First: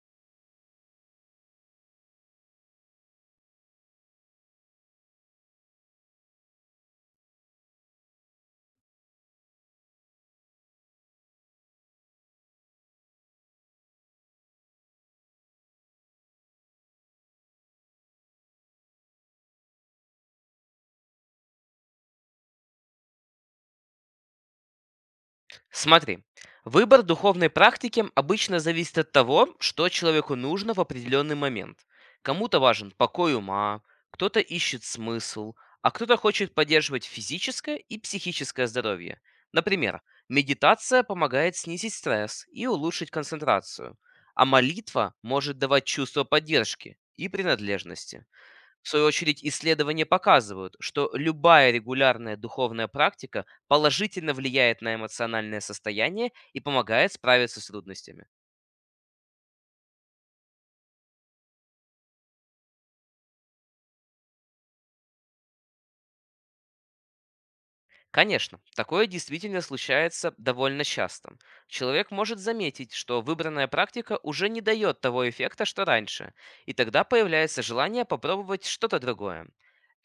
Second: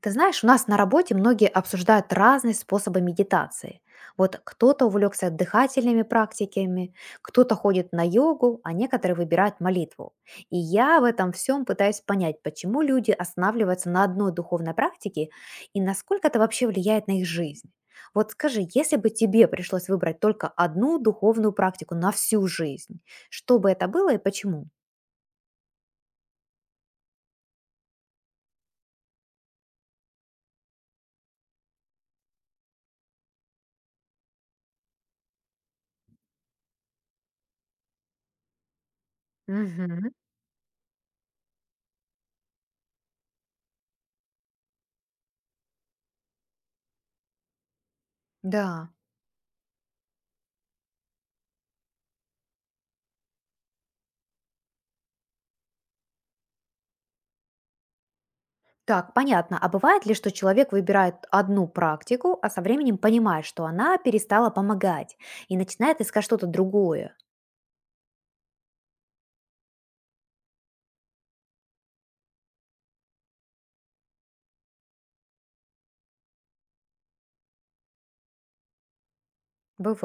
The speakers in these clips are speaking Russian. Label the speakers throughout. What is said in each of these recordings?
Speaker 1: Ты знаешь, у нас на работе многие обсуждают разные способы медитации. Вот кто-то увлекся дыхательными практиками, кто-то ходит на йогу, а некоторые выбирают молитву. И я в этом всем пытаюсь понять, почему люди останавливаются на одной духовной практике и насколько это вообще влияет на их жизнь. Вот скажи, если бы тебе пришлось выбрать только одну духовную практику на всю жизнь, что бы это было и почему?
Speaker 2: Смотри, выбор духовной практики обычно зависит от того, что человеку нужно в определенный момент. Кому-то важен покой ума, кто-то ищет смысл, а кто-то хочет поддерживать физическое и психическое здоровье. Например,
Speaker 1: Мгм.
Speaker 2: медитация помогает снизить стресс и улучшить концентрацию, а молитва может давать чувство поддержки и принадлежности.
Speaker 1: Да.
Speaker 2: В свою очередь, исследования показывают, что любая регулярная духовная практика положительно влияет на эмоциональное состояние и помогает справиться с трудностями.
Speaker 1: Так, понятно. А бывает ли, что человек выбирает одну практику, а со временем понимает, что она перестала помогать и начинает искать что-то другое?
Speaker 2: Конечно, такое действительно случается довольно часто. Человек может заметить, что выбранная практика уже не дает того эффекта, что раньше, и тогда появляется желание попробовать что-то другое.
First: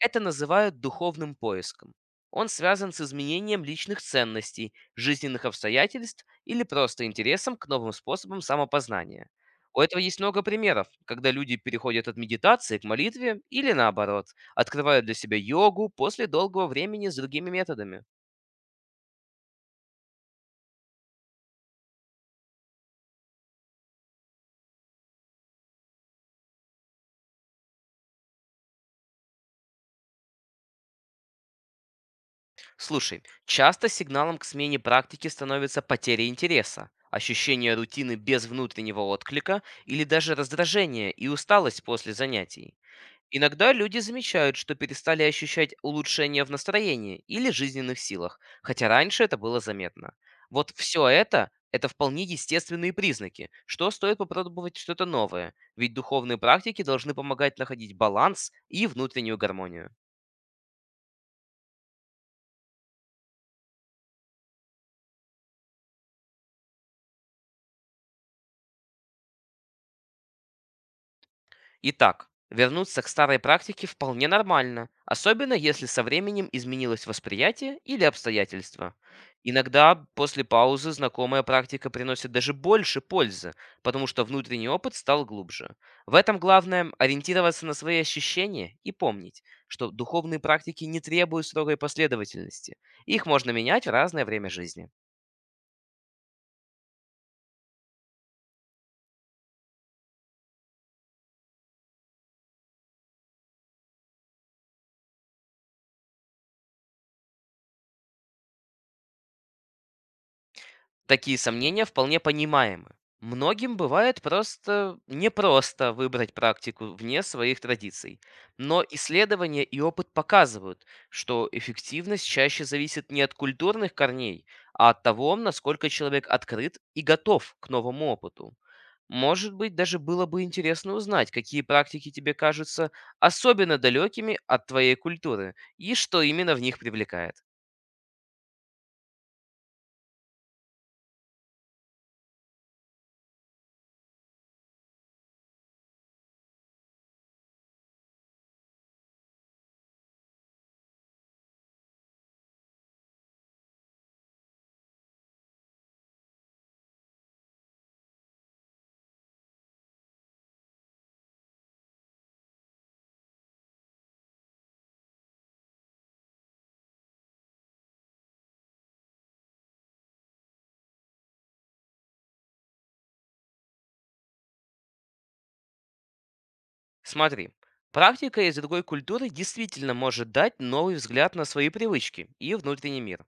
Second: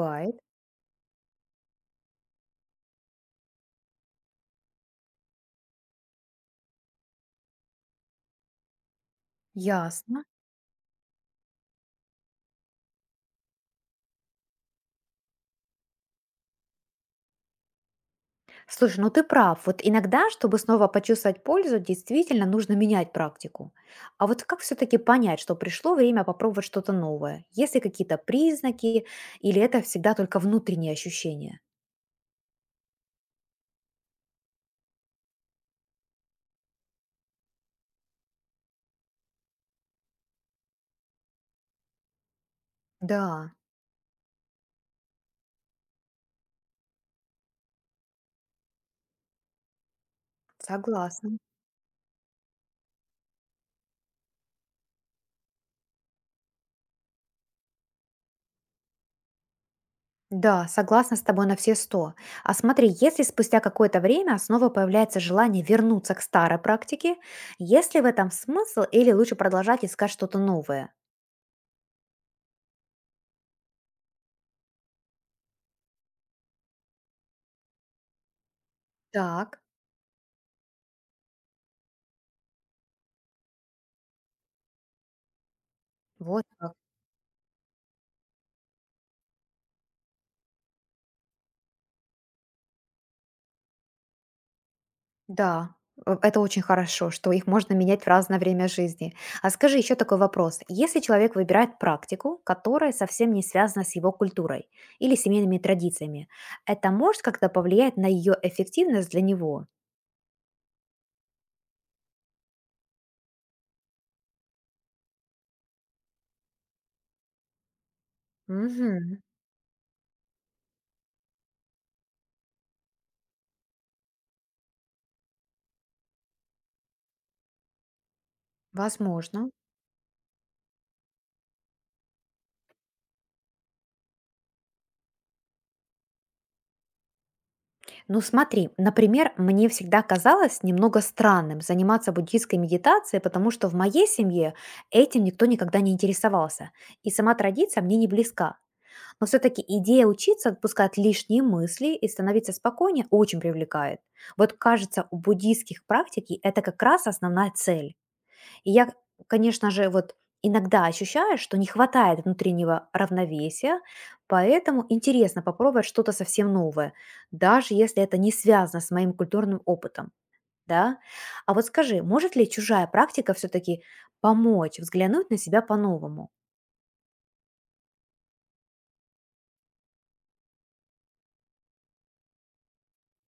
Speaker 2: Это называют духовным поиском. Он связан с изменением личных ценностей, жизненных обстоятельств или просто интересом к новым способам самопознания. У этого есть
Speaker 1: Ясно.
Speaker 2: много примеров, когда люди переходят от медитации к молитве или наоборот. Открывают для себя йогу после долгого времени с другими методами.
Speaker 1: Слушай, ну ты прав. Вот иногда, чтобы снова почувствовать пользу, действительно нужно менять практику. А вот как все-таки понять, что пришло время попробовать что-то новое? Есть ли какие-то признаки или это всегда только внутренние ощущения?
Speaker 2: Слушай, часто сигналом к смене практики становится потеря интереса, ощущение рутины без внутреннего отклика или даже раздражение и усталость после занятий.
Speaker 1: Да,
Speaker 2: Иногда люди замечают, что перестали ощущать улучшение в настроении или жизненных силах, хотя раньше это было заметно. Вот все
Speaker 1: согласна.
Speaker 2: это вполне естественные признаки, что стоит попробовать что-то новое, ведь духовные практики должны помогать находить баланс и внутреннюю гармонию.
Speaker 1: Да, согласна с тобой на все сто. А смотри, если спустя какое-то время снова появляется желание вернуться к старой практике, есть ли в этом смысл или лучше продолжать искать что-то новое?
Speaker 2: Итак, вернуться к старой практике вполне нормально, особенно если со временем изменилось восприятие или обстоятельства.
Speaker 1: Так,
Speaker 2: Иногда после паузы знакомая практика приносит даже больше пользы, потому что внутренний опыт стал глубже. В этом
Speaker 1: вот как.
Speaker 2: главное ориентироваться на свои ощущения и помнить, что духовные практики не требуют строгой последовательности. Их можно менять в разное время жизни.
Speaker 1: Да, это очень хорошо, что их можно менять в разное время жизни. А скажи еще такой вопрос. Если человек выбирает практику, которая совсем не связана с его культурой или семейными традициями, это может как-то повлиять на ее эффективность для него?
Speaker 2: Такие сомнения вполне понимаемы. Многим бывает просто непросто выбрать практику вне своих традиций. Но
Speaker 1: Угу,
Speaker 2: исследования и опыт показывают, что эффективность чаще зависит не от культурных корней, а от того, насколько человек открыт и готов к новому опыту.
Speaker 1: возможно.
Speaker 2: Может быть, даже было бы интересно узнать, какие практики тебе кажутся особенно далекими от твоей культуры и что именно в них привлекает.
Speaker 1: Ну смотри, например, мне всегда казалось немного странным заниматься буддийской медитацией, потому что в моей семье этим никто никогда не интересовался, и сама традиция мне не близка. Но все-таки идея учиться отпускать лишние мысли и становиться спокойнее очень привлекает. Вот кажется, у буддийских практики это как раз основная цель. И я, конечно же, вот иногда ощущаю, что не хватает внутреннего равновесия, поэтому интересно попробовать что-то совсем новое, даже если это не связано с моим культурным опытом. Да? А вот скажи, может ли чужая практика все-таки помочь взглянуть на себя по-новому?
Speaker 2: Смотри, практика из другой культуры действительно может дать новый взгляд на свои привычки и внутренний мир.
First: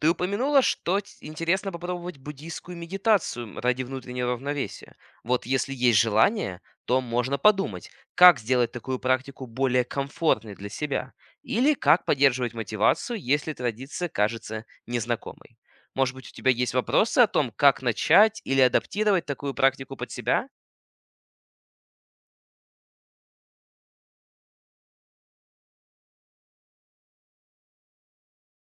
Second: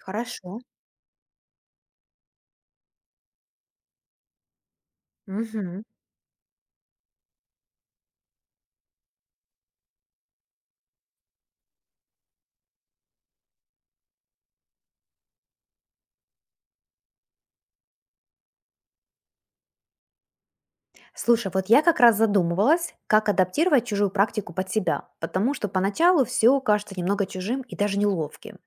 Speaker 2: Ты
Speaker 1: Хорошо.
Speaker 2: упомянула, что интересно попробовать буддийскую медитацию ради внутреннего равновесия. Вот если
Speaker 1: Мгм.
Speaker 2: есть желание, то можно подумать, как сделать такую практику более комфортной для себя, или как поддерживать мотивацию, если традиция кажется незнакомой. Может быть, у тебя есть вопросы о том, как начать или адаптировать такую практику под себя?
Speaker 1: Слушай, вот я как раз задумывалась, как адаптировать чужую практику под себя, потому что поначалу все кажется немного чужим и даже неловким.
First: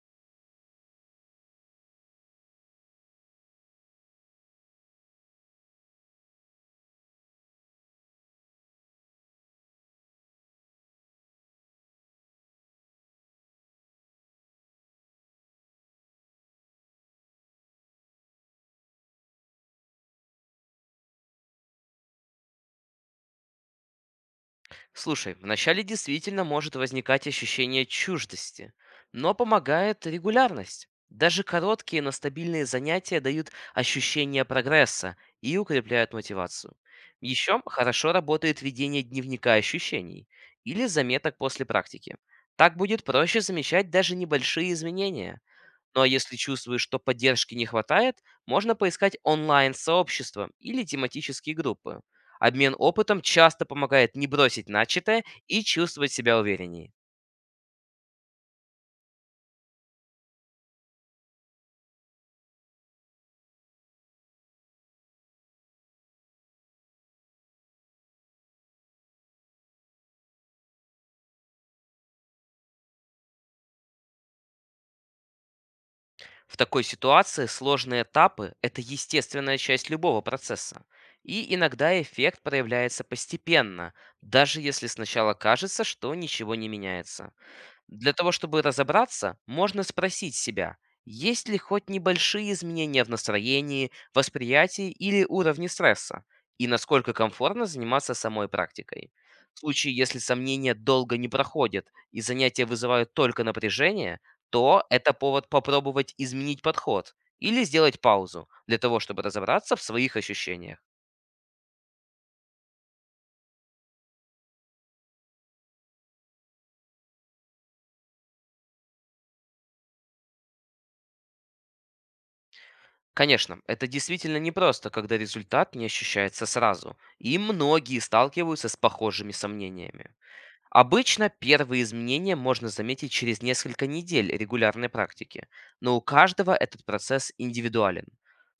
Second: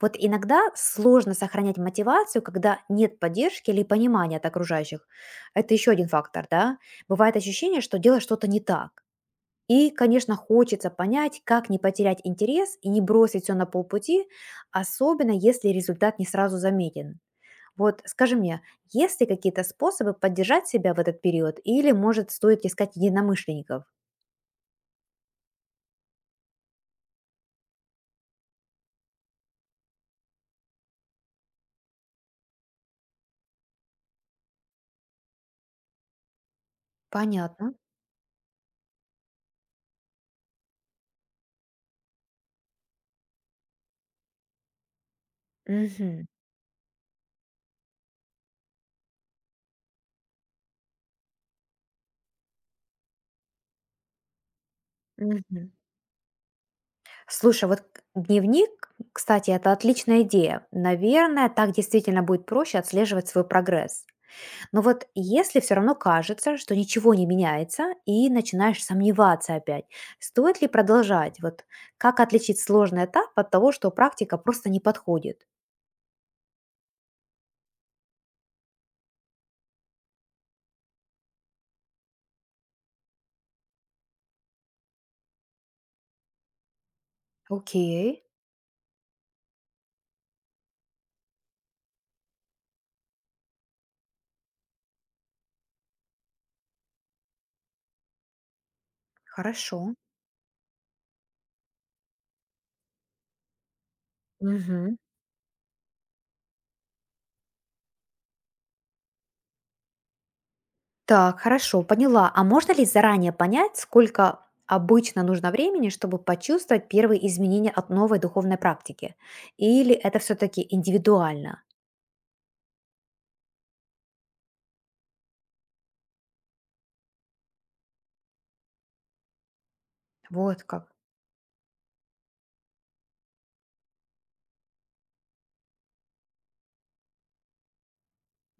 Speaker 1: Вот иногда сложно сохранять мотивацию, когда нет поддержки или понимания от окружающих. Это еще один фактор, да. Бывает ощущение, что дело что-то не так. И, конечно, хочется понять, как не потерять интерес и не бросить все на полпути, особенно если результат не сразу заметен. Вот скажи мне, есть ли какие-то способы поддержать себя в этот период или, может, стоит искать единомышленников?
Speaker 2: Слушай, вначале действительно может возникать ощущение чуждости, но помогает регулярность. Даже короткие, но стабильные занятия дают ощущение прогресса и укрепляют мотивацию. Еще
Speaker 1: Понятно.
Speaker 2: хорошо работает ведение дневника ощущений или заметок после практики. Так будет проще замечать даже небольшие изменения. Ну а
Speaker 1: Мгм.
Speaker 2: если чувствуешь, что поддержки не хватает, можно поискать онлайн-сообщества или тематические группы. Обмен опытом часто помогает не бросить начатое и
Speaker 1: Мгм.
Speaker 2: чувствовать себя увереннее.
Speaker 1: Слушай, вот дневник, кстати, это отличная идея. Наверное, так действительно будет проще отслеживать свой прогресс. Но вот если все равно кажется, что ничего не меняется, и начинаешь сомневаться опять, стоит ли продолжать? Вот как отличить сложный этап от того, что практика просто не подходит?
Speaker 2: В такой ситуации сложные этапы — это естественная часть любого процесса. И иногда эффект проявляется постепенно, даже если сначала кажется, что ничего не меняется.
Speaker 1: Окей,
Speaker 2: Для того, чтобы разобраться, можно спросить себя, есть ли хоть небольшие изменения в настроении, восприятии или уровне стресса, и насколько комфортно заниматься самой практикой. В
Speaker 1: хорошо.
Speaker 2: случае, если сомнения долго не проходят и занятия вызывают только напряжение, то
Speaker 1: Мгм.
Speaker 2: это повод попробовать изменить подход или сделать паузу для того, чтобы разобраться в своих ощущениях.
Speaker 1: Так, хорошо, поняла. А можно ли заранее понять, сколько обычно нужно времени, чтобы почувствовать первые изменения от новой духовной практики? Или это все-таки индивидуально?
Speaker 2: Конечно, это действительно непросто, когда результат не ощущается сразу, и многие сталкиваются с похожими сомнениями.
Speaker 1: Вот как.
Speaker 2: Обычно первые изменения можно заметить через несколько недель регулярной практики, но у каждого этот процесс индивидуален.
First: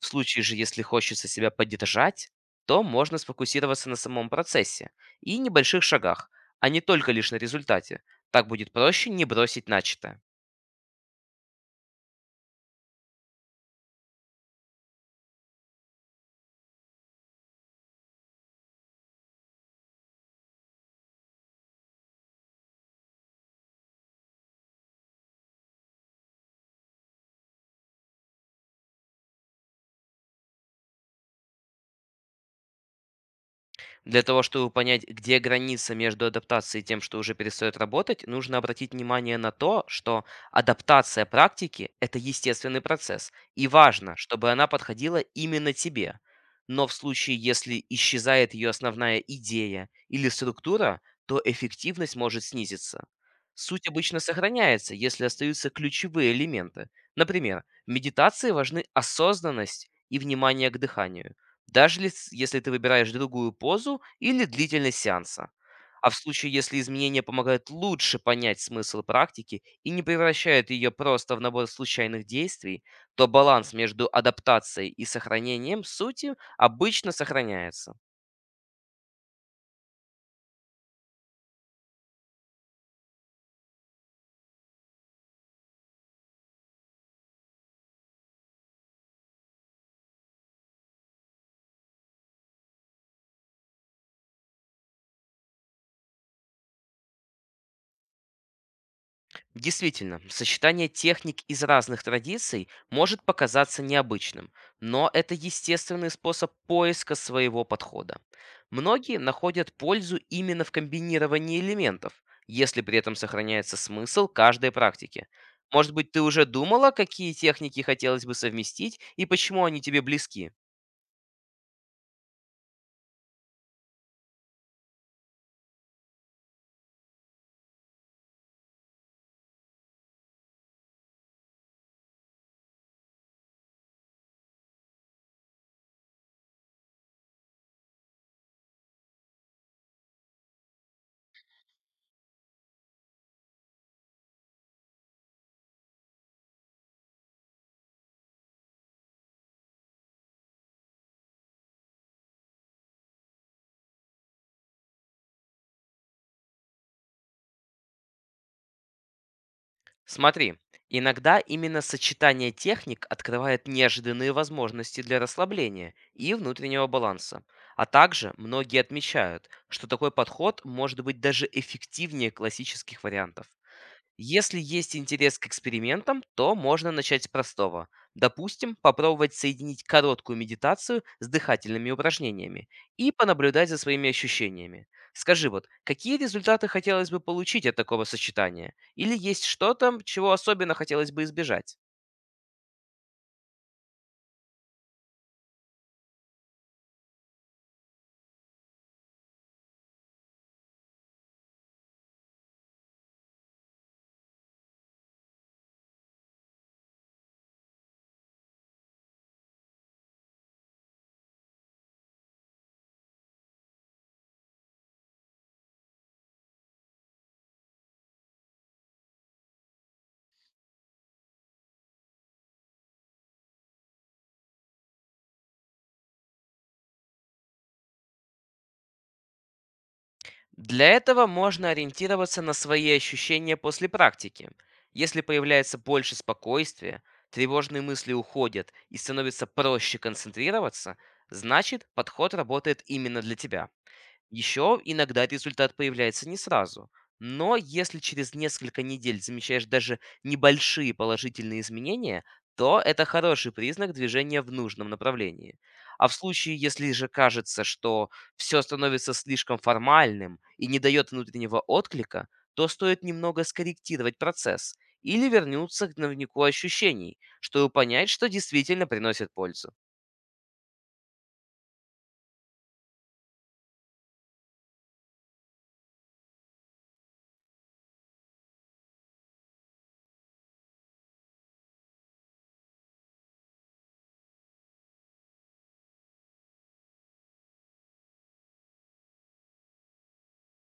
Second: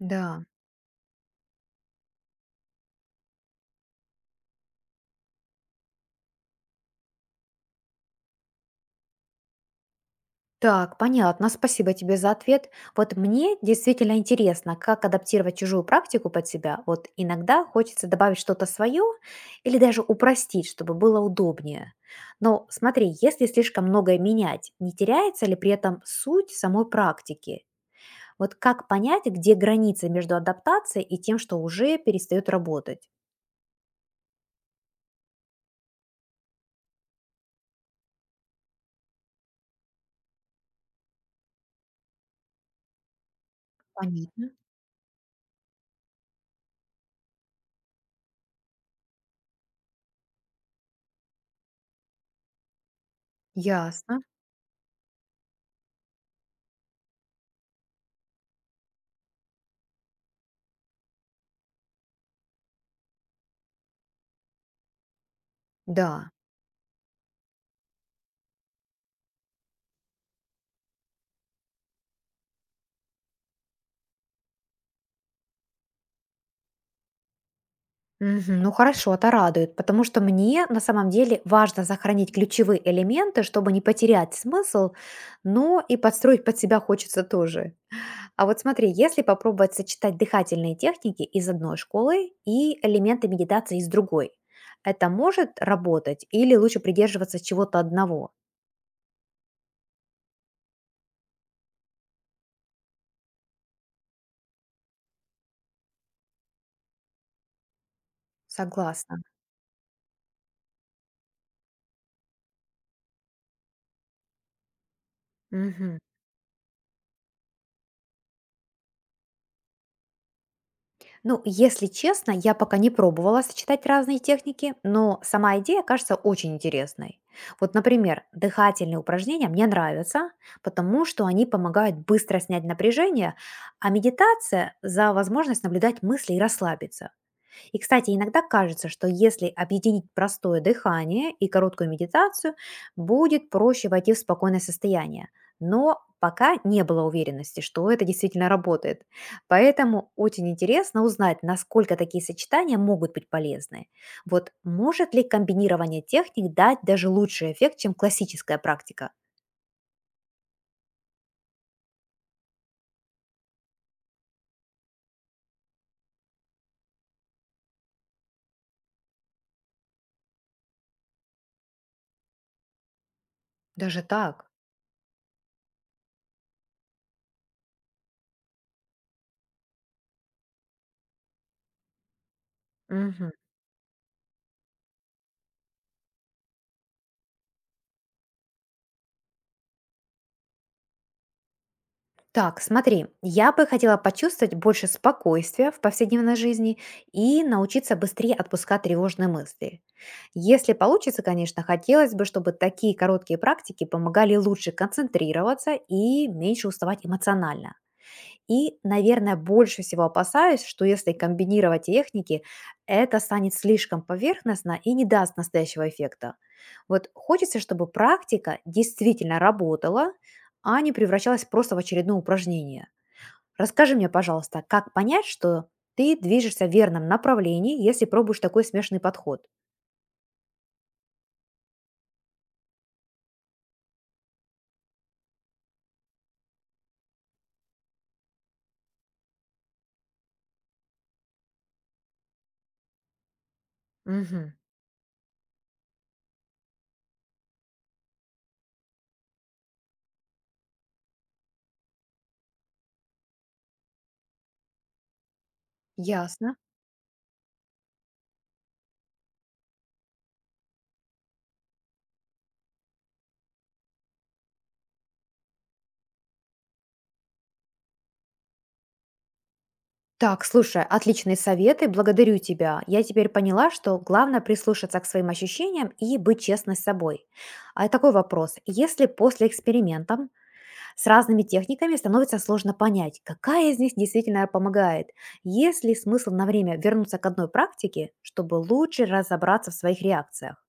Speaker 2: В случае же, если хочется себя поддержать, то можно сфокусироваться на самом процессе и небольших шагах, а не только лишь на результате. Так будет проще не бросить начатое.
Speaker 1: Так, понятно. Спасибо тебе за ответ. Вот мне действительно интересно, как адаптировать чужую практику под себя. Вот иногда хочется добавить что-то свое или даже упростить, чтобы было удобнее. Но смотри, если слишком многое менять, не теряется ли при этом суть самой практики? Вот как понять, где граница между адаптацией и тем, что уже перестает работать?
Speaker 2: Для того, чтобы понять, где граница между адаптацией и тем, что уже перестает работать, нужно обратить внимание на то, что адаптация практики — это естественный процесс, и важно,
Speaker 1: Понятно.
Speaker 2: чтобы она подходила именно тебе. Но в случае, если исчезает ее основная идея или структура, то эффективность может снизиться. Суть обычно
Speaker 1: Ясно.
Speaker 2: сохраняется, если остаются ключевые элементы. Например, в медитации важны осознанность и внимание к дыханию даже если ты выбираешь другую позу или длительность сеанса. А в
Speaker 1: Да.
Speaker 2: случае, если изменения помогают лучше понять смысл практики и не превращают ее просто в набор случайных действий, то баланс между адаптацией и сохранением сути обычно сохраняется.
Speaker 1: Мгм. Ну хорошо, это радует, потому что мне на самом деле важно сохранить ключевые элементы, чтобы не потерять смысл, но и подстроить под себя хочется тоже. А вот смотри, если попробовать сочетать дыхательные техники из одной школы и элементы медитации из другой, это может работать или лучше придерживаться чего-то одного?
Speaker 2: Действительно, сочетание техник из разных традиций может показаться необычным, но это естественный способ поиска своего подхода. Многие
Speaker 1: Согласна.
Speaker 2: находят пользу именно в комбинировании элементов, если при этом сохраняется смысл каждой практики. Может
Speaker 1: Мгм.
Speaker 2: быть, ты уже думала, какие техники хотелось бы совместить и почему они тебе близки?
Speaker 1: Ну, если честно, я пока не пробовала сочетать разные техники, но сама идея кажется очень интересной. Вот, например, дыхательные упражнения мне нравятся, потому что они помогают быстро снять напряжение, а медитация– за возможность наблюдать мысли и расслабиться. И, кстати, иногда кажется, что если объединить простое дыхание и короткую медитацию, будет проще войти в спокойное состояние. Но пока не было уверенности, что это действительно работает. Поэтому очень интересно узнать, насколько такие сочетания могут быть полезны. Вот может ли комбинирование техник дать даже лучший эффект, чем классическая практика?
Speaker 2: Смотри, иногда именно сочетание техник открывает неожиданные возможности для расслабления и внутреннего баланса. А также многие отмечают, что такой подход может быть даже эффективнее классических вариантов.
Speaker 1: Даже так.
Speaker 2: Если есть интерес к экспериментам, то можно начать с простого. Допустим, попробовать соединить короткую медитацию с дыхательными упражнениями и
Speaker 1: Мгм.
Speaker 2: понаблюдать за своими ощущениями. Скажи вот, какие результаты хотелось бы получить от такого сочетания? Или есть что-то, чего особенно хотелось бы избежать?
Speaker 1: Так, смотри, я бы хотела почувствовать больше спокойствия в повседневной жизни и научиться быстрее отпускать тревожные мысли. Если получится, конечно, хотелось бы, чтобы такие короткие практики помогали лучше концентрироваться и меньше уставать эмоционально. И, наверное, больше всего опасаюсь, что если комбинировать техники, это станет слишком поверхностно и не даст настоящего эффекта. Вот хочется, чтобы практика действительно работала, а не превращалась просто в очередное упражнение. Расскажи мне, пожалуйста, как понять, что ты движешься в верном направлении, если пробуешь такой смешанный подход?
Speaker 2: Для этого можно ориентироваться на свои ощущения после практики. Если появляется больше спокойствия, тревожные мысли уходят и становится проще концентрироваться, значит подход работает именно для тебя.
Speaker 1: Мгм.
Speaker 2: Еще иногда результат появляется не сразу. Но если через несколько недель замечаешь даже небольшие положительные изменения, то это хороший признак движения в нужном направлении. А в
Speaker 1: Ясно.
Speaker 2: случае, если же кажется, что все становится слишком формальным и не дает внутреннего отклика, то стоит немного скорректировать процесс или вернуться к дневнику ощущений, чтобы понять, что действительно приносит пользу.
Speaker 1: Так, слушай, отличные советы, благодарю тебя. Я теперь поняла, что главное прислушаться к своим ощущениям и быть честной с собой. А такой вопрос. Если после экспериментов с разными техниками становится сложно понять, какая из них действительно помогает, есть ли смысл на время вернуться к одной практике, чтобы лучше разобраться в своих реакциях?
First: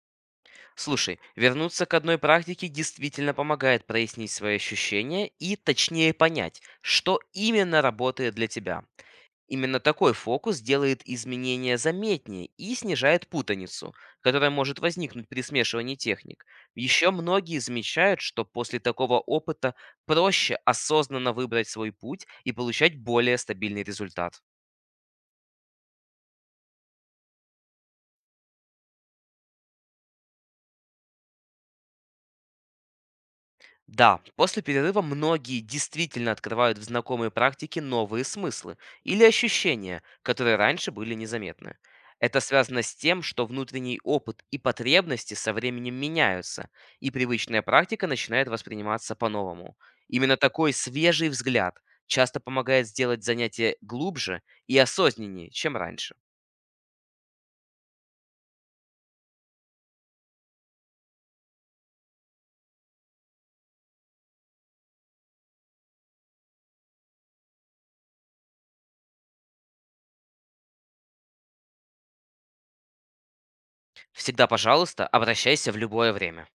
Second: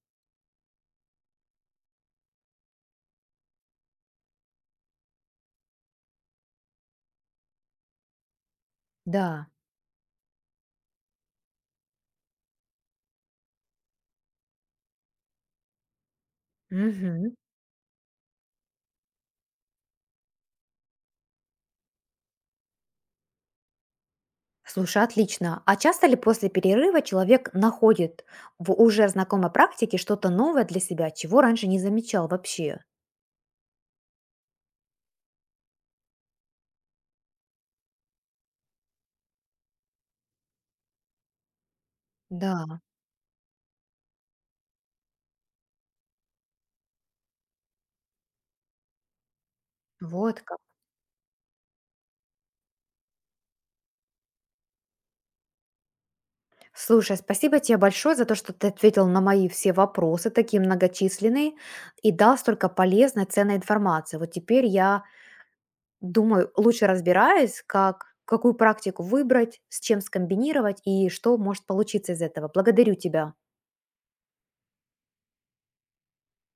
Speaker 2: Слушай, вернуться к одной практике действительно помогает прояснить свои ощущения и точнее понять, что именно работает для тебя.
Speaker 1: Да.
Speaker 2: Именно такой фокус делает изменения заметнее и снижает путаницу, которая может возникнуть при смешивании техник. Еще
Speaker 1: Мгм.
Speaker 2: многие замечают, что после такого опыта проще осознанно выбрать свой путь и получать более стабильный результат.
Speaker 1: Слушай, отлично. А часто ли после перерыва человек находит в уже знакомой практике что-то новое для себя, чего раньше не замечал вообще?
Speaker 2: Да, после перерыва многие действительно открывают в знакомой практике новые смыслы или ощущения, которые раньше были незаметны. Это
Speaker 1: Да,
Speaker 2: связано с тем, что внутренний опыт и потребности со временем меняются, и привычная практика начинает восприниматься по-новому. Именно
Speaker 1: вот как.
Speaker 2: такой свежий взгляд часто помогает сделать занятие глубже и осознаннее, чем раньше.
Speaker 1: Слушай, спасибо тебе большое за то, что ты ответил на мои все вопросы, такие многочисленные, и дал столько полезной, ценной информации. Вот теперь я думаю, лучше разбираюсь, как какую практику выбрать, с чем скомбинировать и что может получиться из этого. Благодарю тебя.
Speaker 2: Всегда, пожалуйста, обращайся в любое время.